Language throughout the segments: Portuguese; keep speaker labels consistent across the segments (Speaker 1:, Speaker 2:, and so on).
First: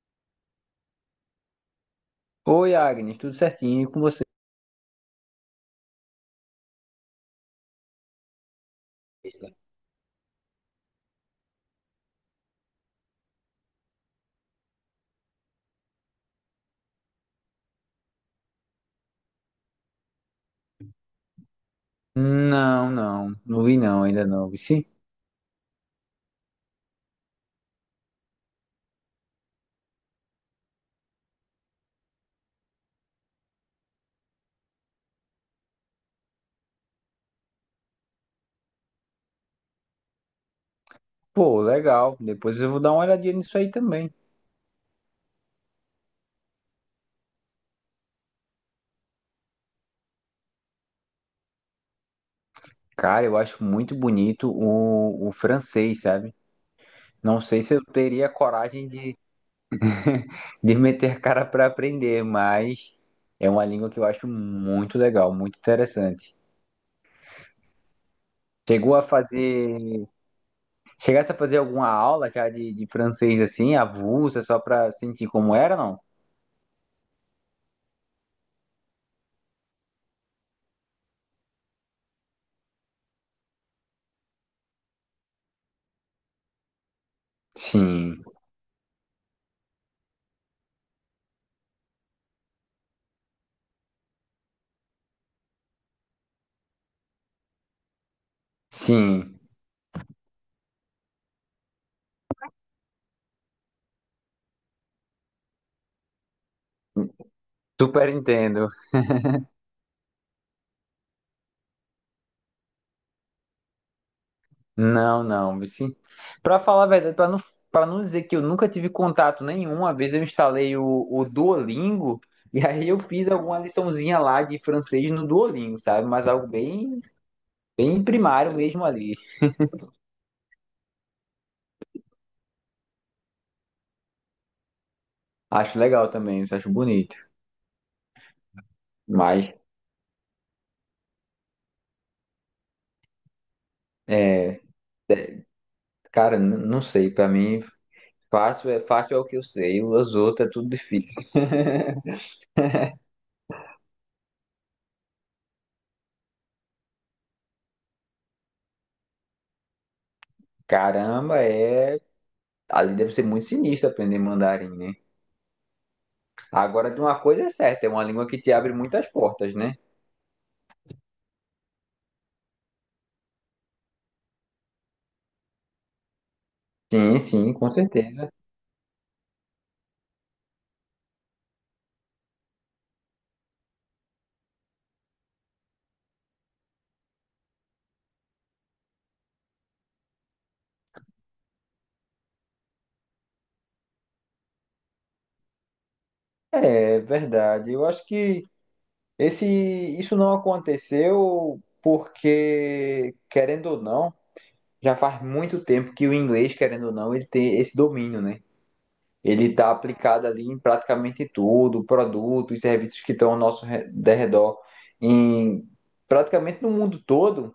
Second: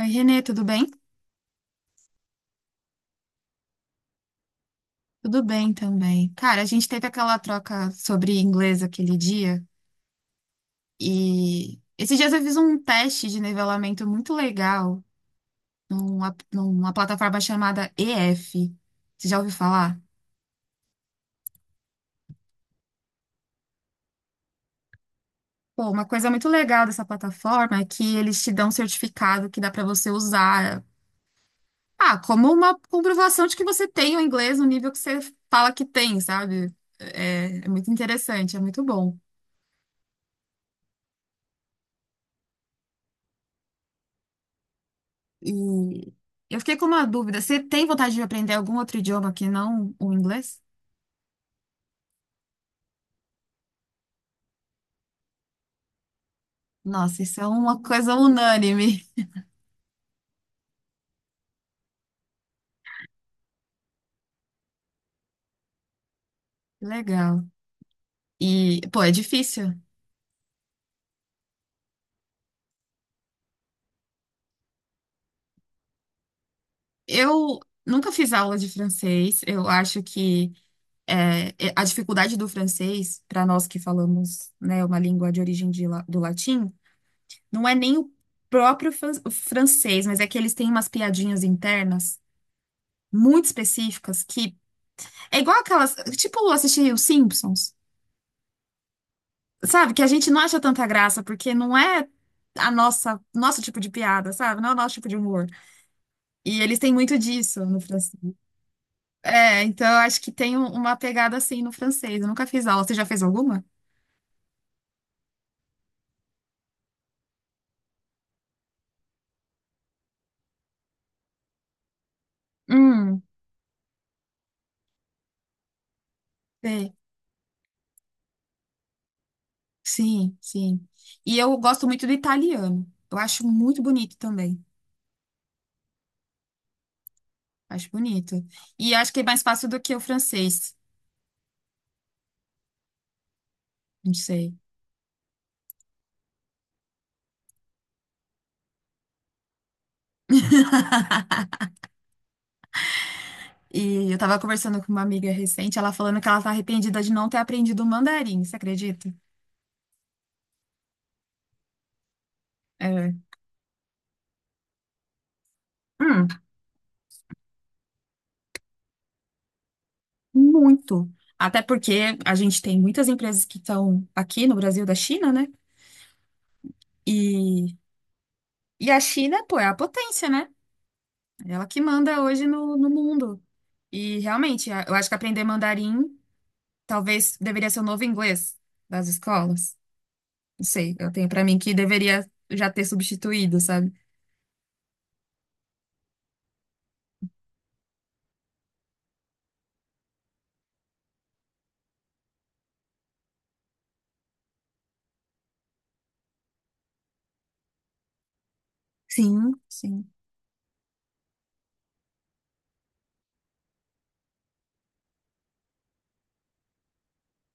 Speaker 1: Oi, Renê, tudo bem?
Speaker 2: Oi, Agnes, tudo certinho e com você?
Speaker 1: Tudo bem também. Cara, a gente teve aquela troca sobre inglês aquele dia e esses dias eu fiz um teste de nivelamento muito legal numa plataforma chamada EF. Você já ouviu falar?
Speaker 2: Não, não, não vi não, ainda não, vi sim.
Speaker 1: Pô, uma coisa muito legal dessa plataforma é que eles te dão um certificado que dá pra você usar, ah, como uma comprovação de que você tem o inglês no nível que você fala que tem, sabe? É muito interessante, é muito bom.
Speaker 2: Pô, legal, depois eu vou dar uma olhadinha nisso aí também.
Speaker 1: E eu fiquei com uma dúvida. Você tem vontade de aprender algum outro idioma que não o inglês?
Speaker 2: Cara, eu acho muito bonito o francês, sabe?
Speaker 1: Nossa, isso
Speaker 2: Não
Speaker 1: é
Speaker 2: sei se
Speaker 1: uma
Speaker 2: eu
Speaker 1: coisa
Speaker 2: teria coragem
Speaker 1: unânime.
Speaker 2: de meter cara pra aprender, mas é uma língua que eu acho muito legal, muito interessante.
Speaker 1: Que legal. E,
Speaker 2: Chegou
Speaker 1: pô,
Speaker 2: a
Speaker 1: é difícil.
Speaker 2: fazer, chegasse a fazer alguma aula já de francês assim, avulsa, só pra sentir como era, não?
Speaker 1: Eu nunca fiz aula de francês. Eu acho que a dificuldade do francês, para nós que falamos, né, uma língua de origem do latim, não é nem o
Speaker 2: Sim,
Speaker 1: próprio o francês, mas é que eles têm umas piadinhas internas muito específicas que é igual aquelas, tipo, assistir os Simpsons.
Speaker 2: sim,
Speaker 1: Sabe, que a gente não acha tanta graça, porque não é nosso tipo de piada, sabe? Não é o nosso tipo de humor. E eles têm muito disso no
Speaker 2: super
Speaker 1: francês.
Speaker 2: entendo.
Speaker 1: É, então eu acho que tem uma pegada assim no francês. Eu nunca fiz aula. Você já fez alguma?
Speaker 2: Não, não, Vici. Pra falar a verdade, pra não, para não dizer que eu nunca tive contato nenhum, uma vez eu instalei o Duolingo e aí eu
Speaker 1: Hum,
Speaker 2: fiz alguma liçãozinha lá de francês no Duolingo, sabe? Mas algo
Speaker 1: sei.
Speaker 2: bem, bem primário mesmo ali.
Speaker 1: Sim, sim. E eu gosto muito do italiano. Eu acho muito bonito também.
Speaker 2: Acho legal também, acho bonito.
Speaker 1: Acho bonito. E acho que é mais
Speaker 2: Mas,
Speaker 1: fácil do que o francês. Não sei.
Speaker 2: é, cara, não sei, pra mim fácil é o que eu sei, os outros é tudo difícil.
Speaker 1: E eu tava conversando com uma amiga recente, ela falando que ela tá arrependida de não ter aprendido o mandarim, você acredita?
Speaker 2: Caramba, é, ali deve
Speaker 1: É.
Speaker 2: ser muito sinistro aprender mandarim, né?
Speaker 1: Hum,
Speaker 2: Agora, de uma coisa é certa, é uma língua que te abre muitas portas, né?
Speaker 1: Muito. Até porque a gente tem muitas empresas que estão aqui no Brasil da China, né?
Speaker 2: Sim, sim, com
Speaker 1: E,
Speaker 2: certeza.
Speaker 1: e a China, pô, é a potência, né? É ela que manda hoje no mundo. E realmente, eu acho que aprender mandarim talvez deveria ser o novo inglês das escolas. Não sei, eu tenho pra mim que deveria já ter substituído, sabe?
Speaker 2: É verdade. Eu acho que esse, isso não aconteceu porque, querendo ou não, já faz muito tempo que o inglês, querendo ou não, ele tem esse domínio, né? Ele
Speaker 1: Sim,
Speaker 2: está
Speaker 1: sim.
Speaker 2: aplicado ali em praticamente tudo, produtos, e serviços que estão ao nosso derredor, em praticamente no mundo todo,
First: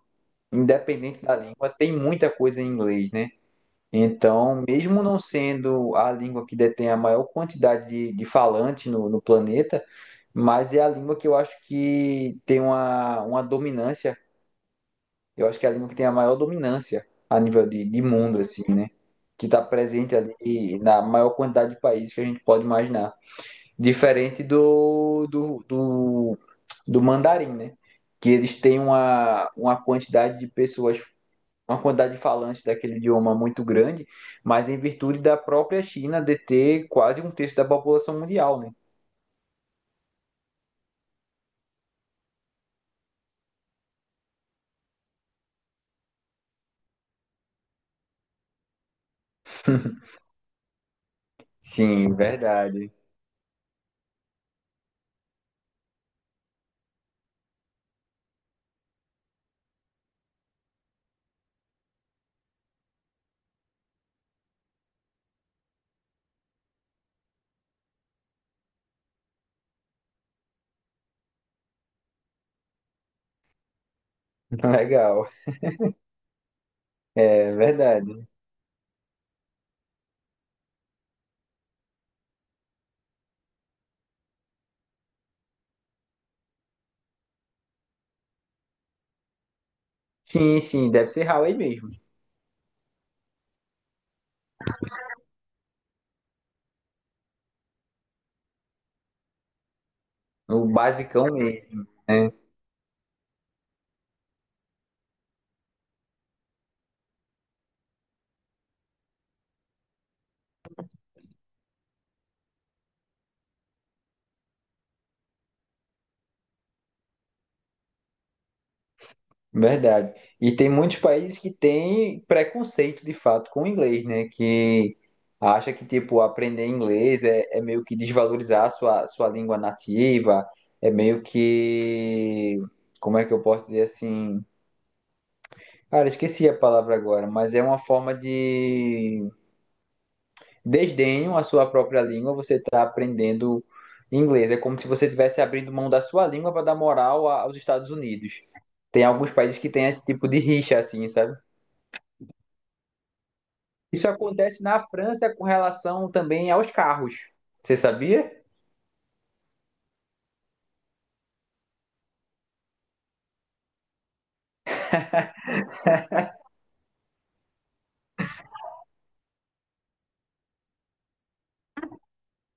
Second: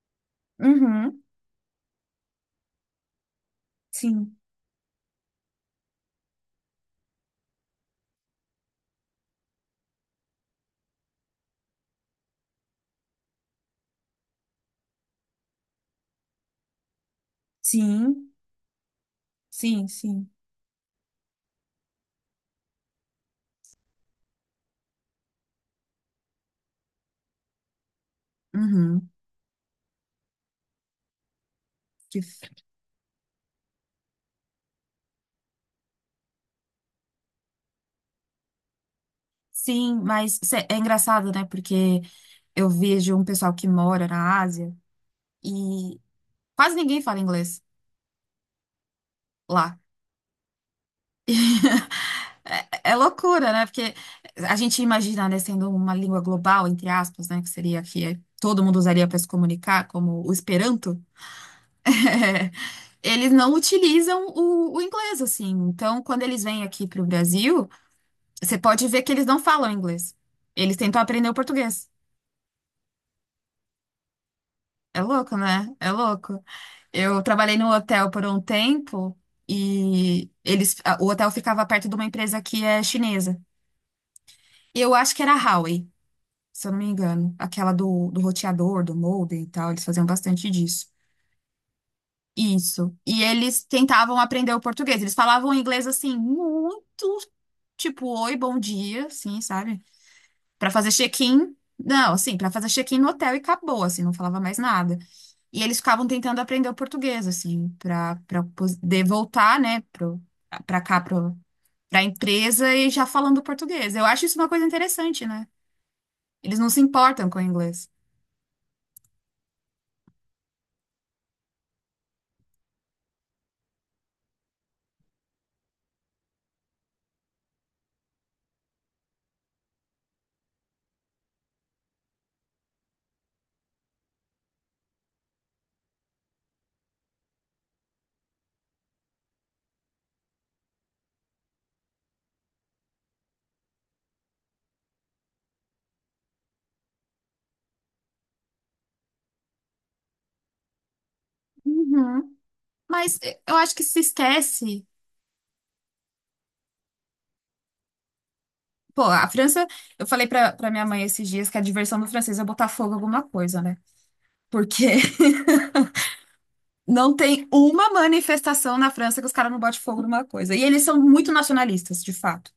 Speaker 2: independente
Speaker 1: Uhum,
Speaker 2: da língua, tem muita coisa em inglês, né?
Speaker 1: sim,
Speaker 2: Então, mesmo não sendo a língua que detém a maior quantidade de falantes no planeta, mas é a língua que eu acho que tem uma dominância. Eu acho que é a língua que tem a maior dominância a nível de
Speaker 1: sim,
Speaker 2: mundo, assim, né? Que está
Speaker 1: sim,
Speaker 2: presente
Speaker 1: sim.
Speaker 2: ali na maior quantidade de países que a gente pode imaginar. Diferente do mandarim, né? Que eles têm
Speaker 1: Uhum.
Speaker 2: uma quantidade de pessoas, uma quantidade de
Speaker 1: Que
Speaker 2: falantes daquele idioma muito grande, mas em virtude da própria China deter quase um terço da população mundial, né?
Speaker 1: Sim, mas é engraçado, né? Porque eu vejo um pessoal que mora na Ásia e quase ninguém fala inglês lá.
Speaker 2: Sim,
Speaker 1: É,
Speaker 2: verdade.
Speaker 1: é loucura, né? Porque a gente imagina, né, sendo uma língua global, entre aspas, né? Que seria que é, todo mundo usaria para se comunicar, como o Esperanto. Eles não utilizam o inglês, assim. Então, quando eles vêm aqui para o Brasil, você pode ver que eles não falam inglês. Eles tentam aprender o português. É
Speaker 2: Legal.
Speaker 1: louco, né? É louco. Eu
Speaker 2: É
Speaker 1: trabalhei no hotel por
Speaker 2: verdade.
Speaker 1: um tempo e o hotel ficava perto de uma empresa que é chinesa. E eu acho que era a Huawei, se eu não me engano. Aquela do roteador, do modem e tal. Eles faziam bastante
Speaker 2: Sim,
Speaker 1: disso.
Speaker 2: sim, deve ser Huawei mesmo.
Speaker 1: Isso. E eles tentavam aprender o português. Eles falavam inglês assim, muito tipo, oi, bom dia, assim, sabe?
Speaker 2: O
Speaker 1: Pra fazer
Speaker 2: basicão
Speaker 1: check-in,
Speaker 2: mesmo,
Speaker 1: não,
Speaker 2: né?
Speaker 1: assim, pra fazer check-in no hotel e acabou, assim, não falava mais nada. E eles ficavam tentando aprender o português, assim, pra para poder voltar, né, pra cá, pra empresa e já falando português. Eu acho isso uma coisa interessante, né? Eles não se importam com o inglês.
Speaker 2: Verdade. E tem muitos países que têm preconceito de fato com o inglês, né? Que acha que, tipo, aprender inglês é, é meio que desvalorizar a sua, sua língua nativa, é meio que. Como é que eu posso dizer assim? Cara, esqueci a palavra agora, mas é uma forma de desdenho à sua própria língua. Você está aprendendo inglês. É como se você estivesse abrindo mão da sua língua para dar moral aos Estados Unidos. Tem alguns países que têm esse tipo de rixa, assim, sabe?
Speaker 1: Uhum. Mas eu acho que se
Speaker 2: Isso acontece na
Speaker 1: esquece.
Speaker 2: França com relação também aos carros. Você sabia?
Speaker 1: Pô, a França, eu falei pra minha mãe esses dias que a diversão do francês é botar fogo em alguma coisa, né? Porque não tem uma manifestação na França que os caras não botem fogo numa coisa. E eles são muito nacionalistas, de fato.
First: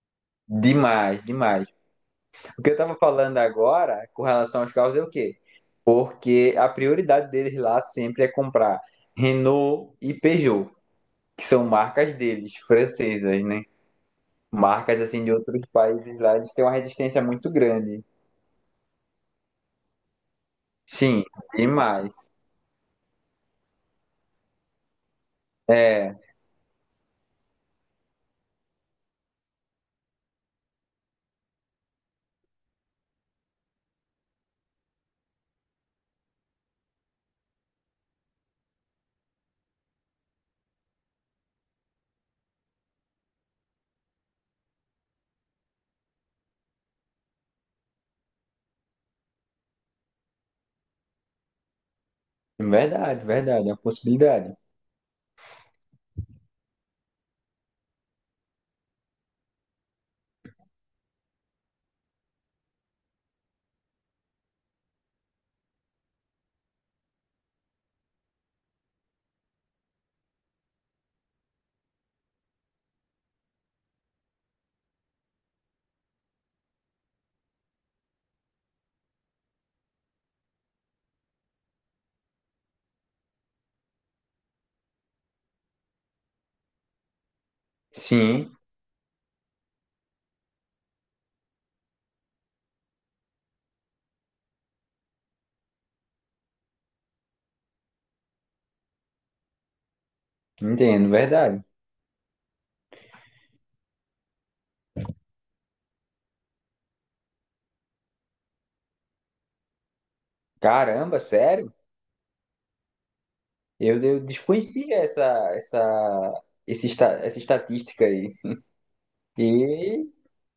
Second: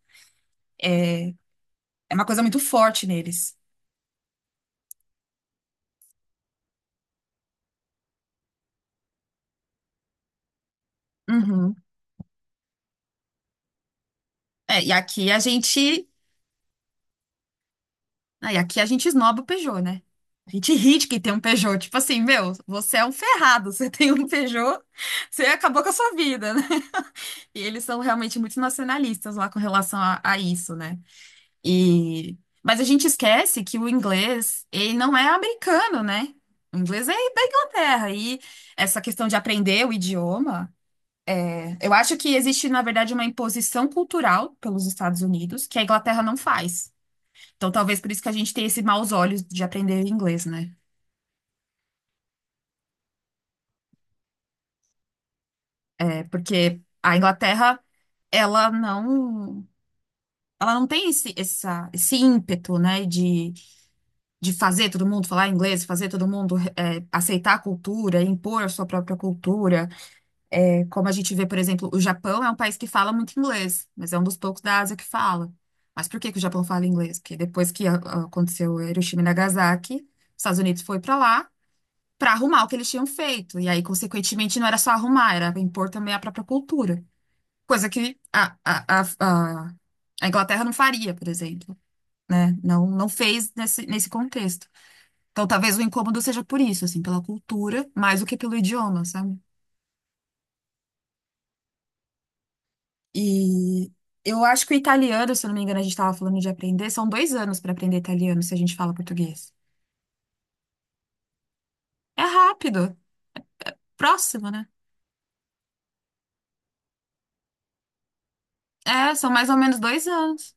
Speaker 2: Demais,
Speaker 1: É,
Speaker 2: demais.
Speaker 1: é uma coisa muito
Speaker 2: O que eu estava
Speaker 1: forte
Speaker 2: falando
Speaker 1: neles.
Speaker 2: agora com relação aos carros é o quê? Porque a prioridade deles lá sempre é comprar Renault e Peugeot, que são
Speaker 1: Uhum.
Speaker 2: marcas deles, francesas, né?
Speaker 1: É.
Speaker 2: Marcas assim de outros países lá, eles têm uma resistência muito grande.
Speaker 1: E aqui a gente esnoba o Peugeot, né? A gente ri de quem
Speaker 2: Sim,
Speaker 1: tem um Peugeot. Tipo
Speaker 2: demais.
Speaker 1: assim, meu, você é um ferrado. Você tem um Peugeot, você acabou com a sua
Speaker 2: É,
Speaker 1: vida, né? E eles são realmente muito nacionalistas lá com relação a isso, né? E... Mas a gente esquece que o inglês, ele não é americano, né? O inglês é da Inglaterra. E essa questão de aprender o idioma, eu acho que existe, na verdade, uma imposição cultural pelos Estados Unidos que a Inglaterra não faz. Então, talvez por isso que a gente tem esse maus olhos de aprender inglês, né?
Speaker 2: verdade, verdade, é uma possibilidade.
Speaker 1: É porque a Inglaterra, ela não, ela não tem esse ímpeto, né? De fazer todo mundo falar inglês, fazer todo mundo aceitar a cultura, impor a sua própria cultura. É, como a gente vê, por exemplo, o Japão é um país que fala muito inglês, mas é um dos poucos da Ásia que fala. Mas por que que o Japão fala inglês? Porque depois que aconteceu Hiroshima e Nagasaki, os Estados Unidos foi para lá para arrumar o que eles tinham feito. E aí, consequentemente, não era só arrumar, era impor também a própria cultura. Coisa que
Speaker 2: Sim,
Speaker 1: a, a a Inglaterra não faria, por exemplo, né? Não, não fez nesse contexto. Então, talvez o incômodo seja por isso, assim, pela cultura, mais do que pelo idioma, sabe?
Speaker 2: entendo, verdade.
Speaker 1: E eu acho que o italiano, se eu não me engano, a gente estava falando de aprender, são 2 anos para aprender italiano se a gente fala português.
Speaker 2: Caramba, sério?
Speaker 1: É rápido,
Speaker 2: Eu
Speaker 1: próximo, né?
Speaker 2: desconhecia essa estatística aí.
Speaker 1: É, são mais ou menos dois
Speaker 2: E,
Speaker 1: anos.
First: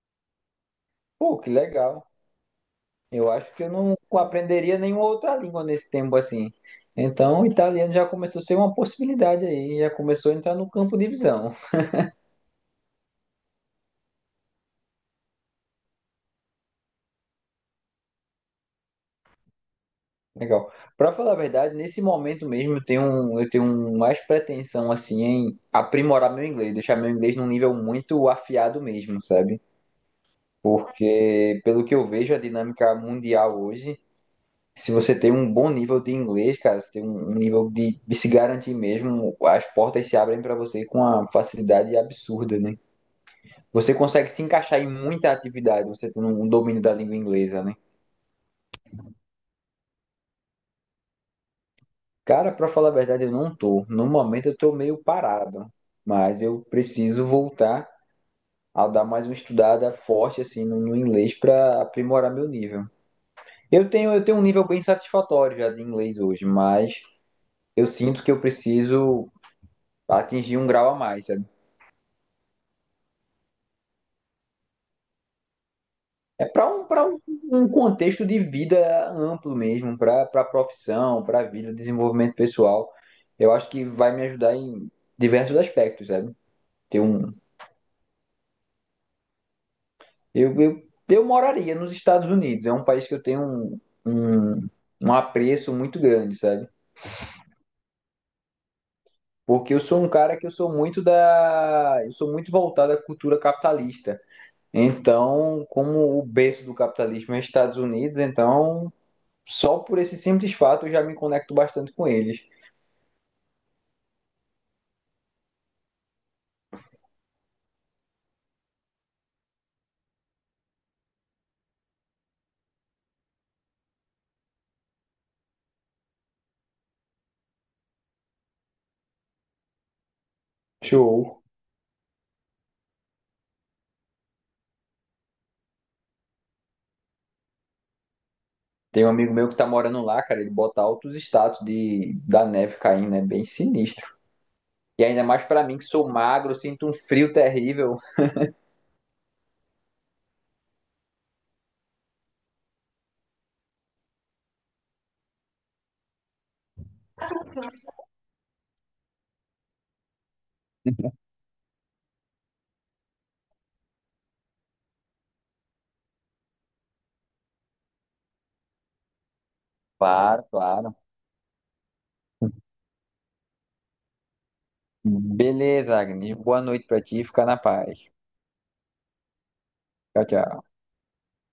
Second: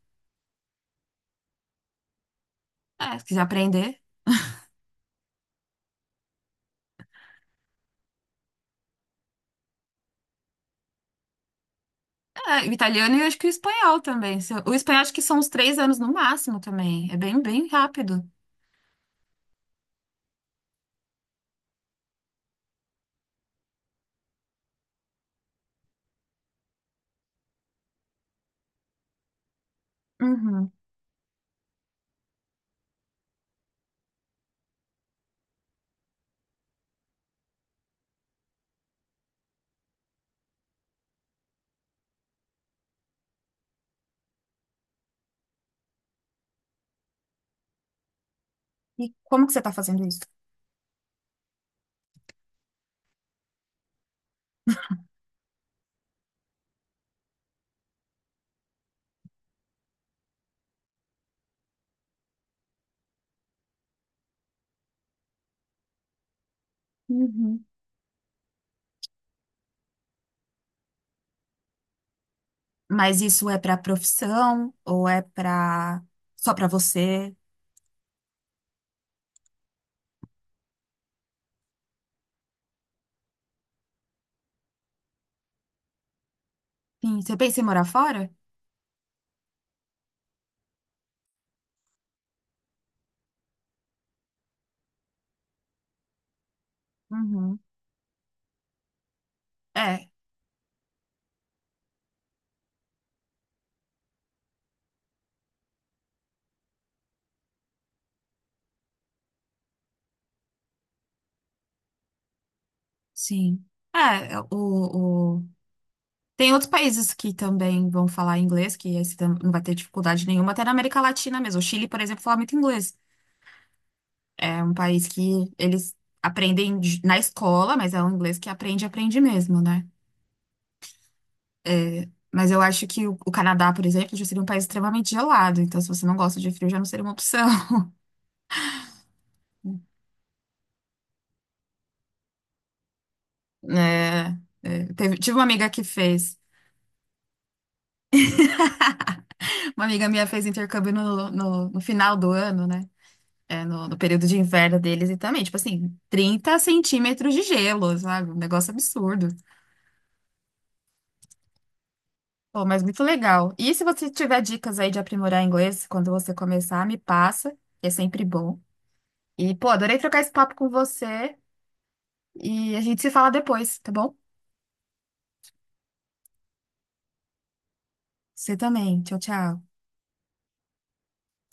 Speaker 2: pô, que legal.
Speaker 1: É, se
Speaker 2: Eu
Speaker 1: quiser
Speaker 2: acho que eu
Speaker 1: aprender.
Speaker 2: não aprenderia nenhuma outra língua nesse tempo assim. Então, o italiano já começou a ser uma possibilidade aí, já começou a entrar no campo de visão.
Speaker 1: É, o italiano e eu acho que o espanhol também. O espanhol acho que são uns 3 anos no máximo também. É bem, bem rápido.
Speaker 2: Legal. Pra falar a verdade, nesse momento mesmo eu tenho mais pretensão assim em aprimorar meu inglês, deixar meu inglês num nível muito afiado mesmo, sabe?
Speaker 1: Uhum.
Speaker 2: Porque pelo que eu vejo a dinâmica mundial hoje, se você tem um bom nível de inglês, cara, você tem um nível de se garantir mesmo, as portas se abrem pra você com uma facilidade absurda, né? Você consegue se encaixar em muita atividade, você tendo um domínio da língua inglesa, né?
Speaker 1: E como que você está fazendo isso?
Speaker 2: Cara, pra falar a verdade, eu não tô. No momento eu tô meio parado, mas eu preciso voltar a dar mais uma estudada forte assim no inglês pra aprimorar meu nível. Eu tenho um nível bem satisfatório já de inglês hoje, mas
Speaker 1: Uhum.
Speaker 2: eu sinto que eu preciso atingir um grau a mais, sabe?
Speaker 1: Mas isso é para profissão ou é para
Speaker 2: É
Speaker 1: só para
Speaker 2: pra um para um,
Speaker 1: você?
Speaker 2: um contexto de vida amplo mesmo, pra para profissão, pra vida, desenvolvimento pessoal. Eu acho que vai me ajudar em diversos aspectos, sabe? Ter
Speaker 1: Sim,
Speaker 2: um.
Speaker 1: você pensa em morar fora?
Speaker 2: Eu moraria nos Estados Unidos. É um país que eu tenho um, um apreço muito grande, sabe?
Speaker 1: Uhum.
Speaker 2: Porque eu sou
Speaker 1: É,
Speaker 2: um cara que eu sou muito da. Eu sou muito voltado à cultura capitalista. Então, como o berço do capitalismo é Estados Unidos, então só por esse simples fato eu já me conecto bastante com eles.
Speaker 1: sim. É, é, o, o... Tem outros países que também vão falar inglês, que aí você não vai ter dificuldade nenhuma, até na América Latina mesmo. O Chile, por exemplo, fala muito inglês. É um país que eles aprendem na escola, mas é um inglês que aprende, aprende mesmo, né?
Speaker 2: Show.
Speaker 1: Mas eu acho que o Canadá, por exemplo, já seria um país extremamente gelado, então se você não gosta de frio, já não seria uma opção.
Speaker 2: Tem um amigo meu que tá morando lá, cara, ele bota altos status de da neve caindo, é bem sinistro.
Speaker 1: É, é,
Speaker 2: E ainda
Speaker 1: tive
Speaker 2: mais pra mim que sou magro, sinto um frio terrível.
Speaker 1: uma amiga minha fez intercâmbio no final do ano, né? No período de inverno deles e também, tipo assim, 30 centímetros de gelo, sabe? Um negócio absurdo. Pô, mas muito legal. E se você tiver dicas aí de aprimorar inglês quando você começar, me passa, que é sempre bom. E, pô, adorei trocar esse
Speaker 2: Claro,
Speaker 1: papo com
Speaker 2: claro.
Speaker 1: você e a gente se fala depois, tá bom?
Speaker 2: Beleza, Agnes. Boa noite pra ti. Fica na paz.
Speaker 1: Você também. Tchau, tchau.
Speaker 2: Tchau, tchau.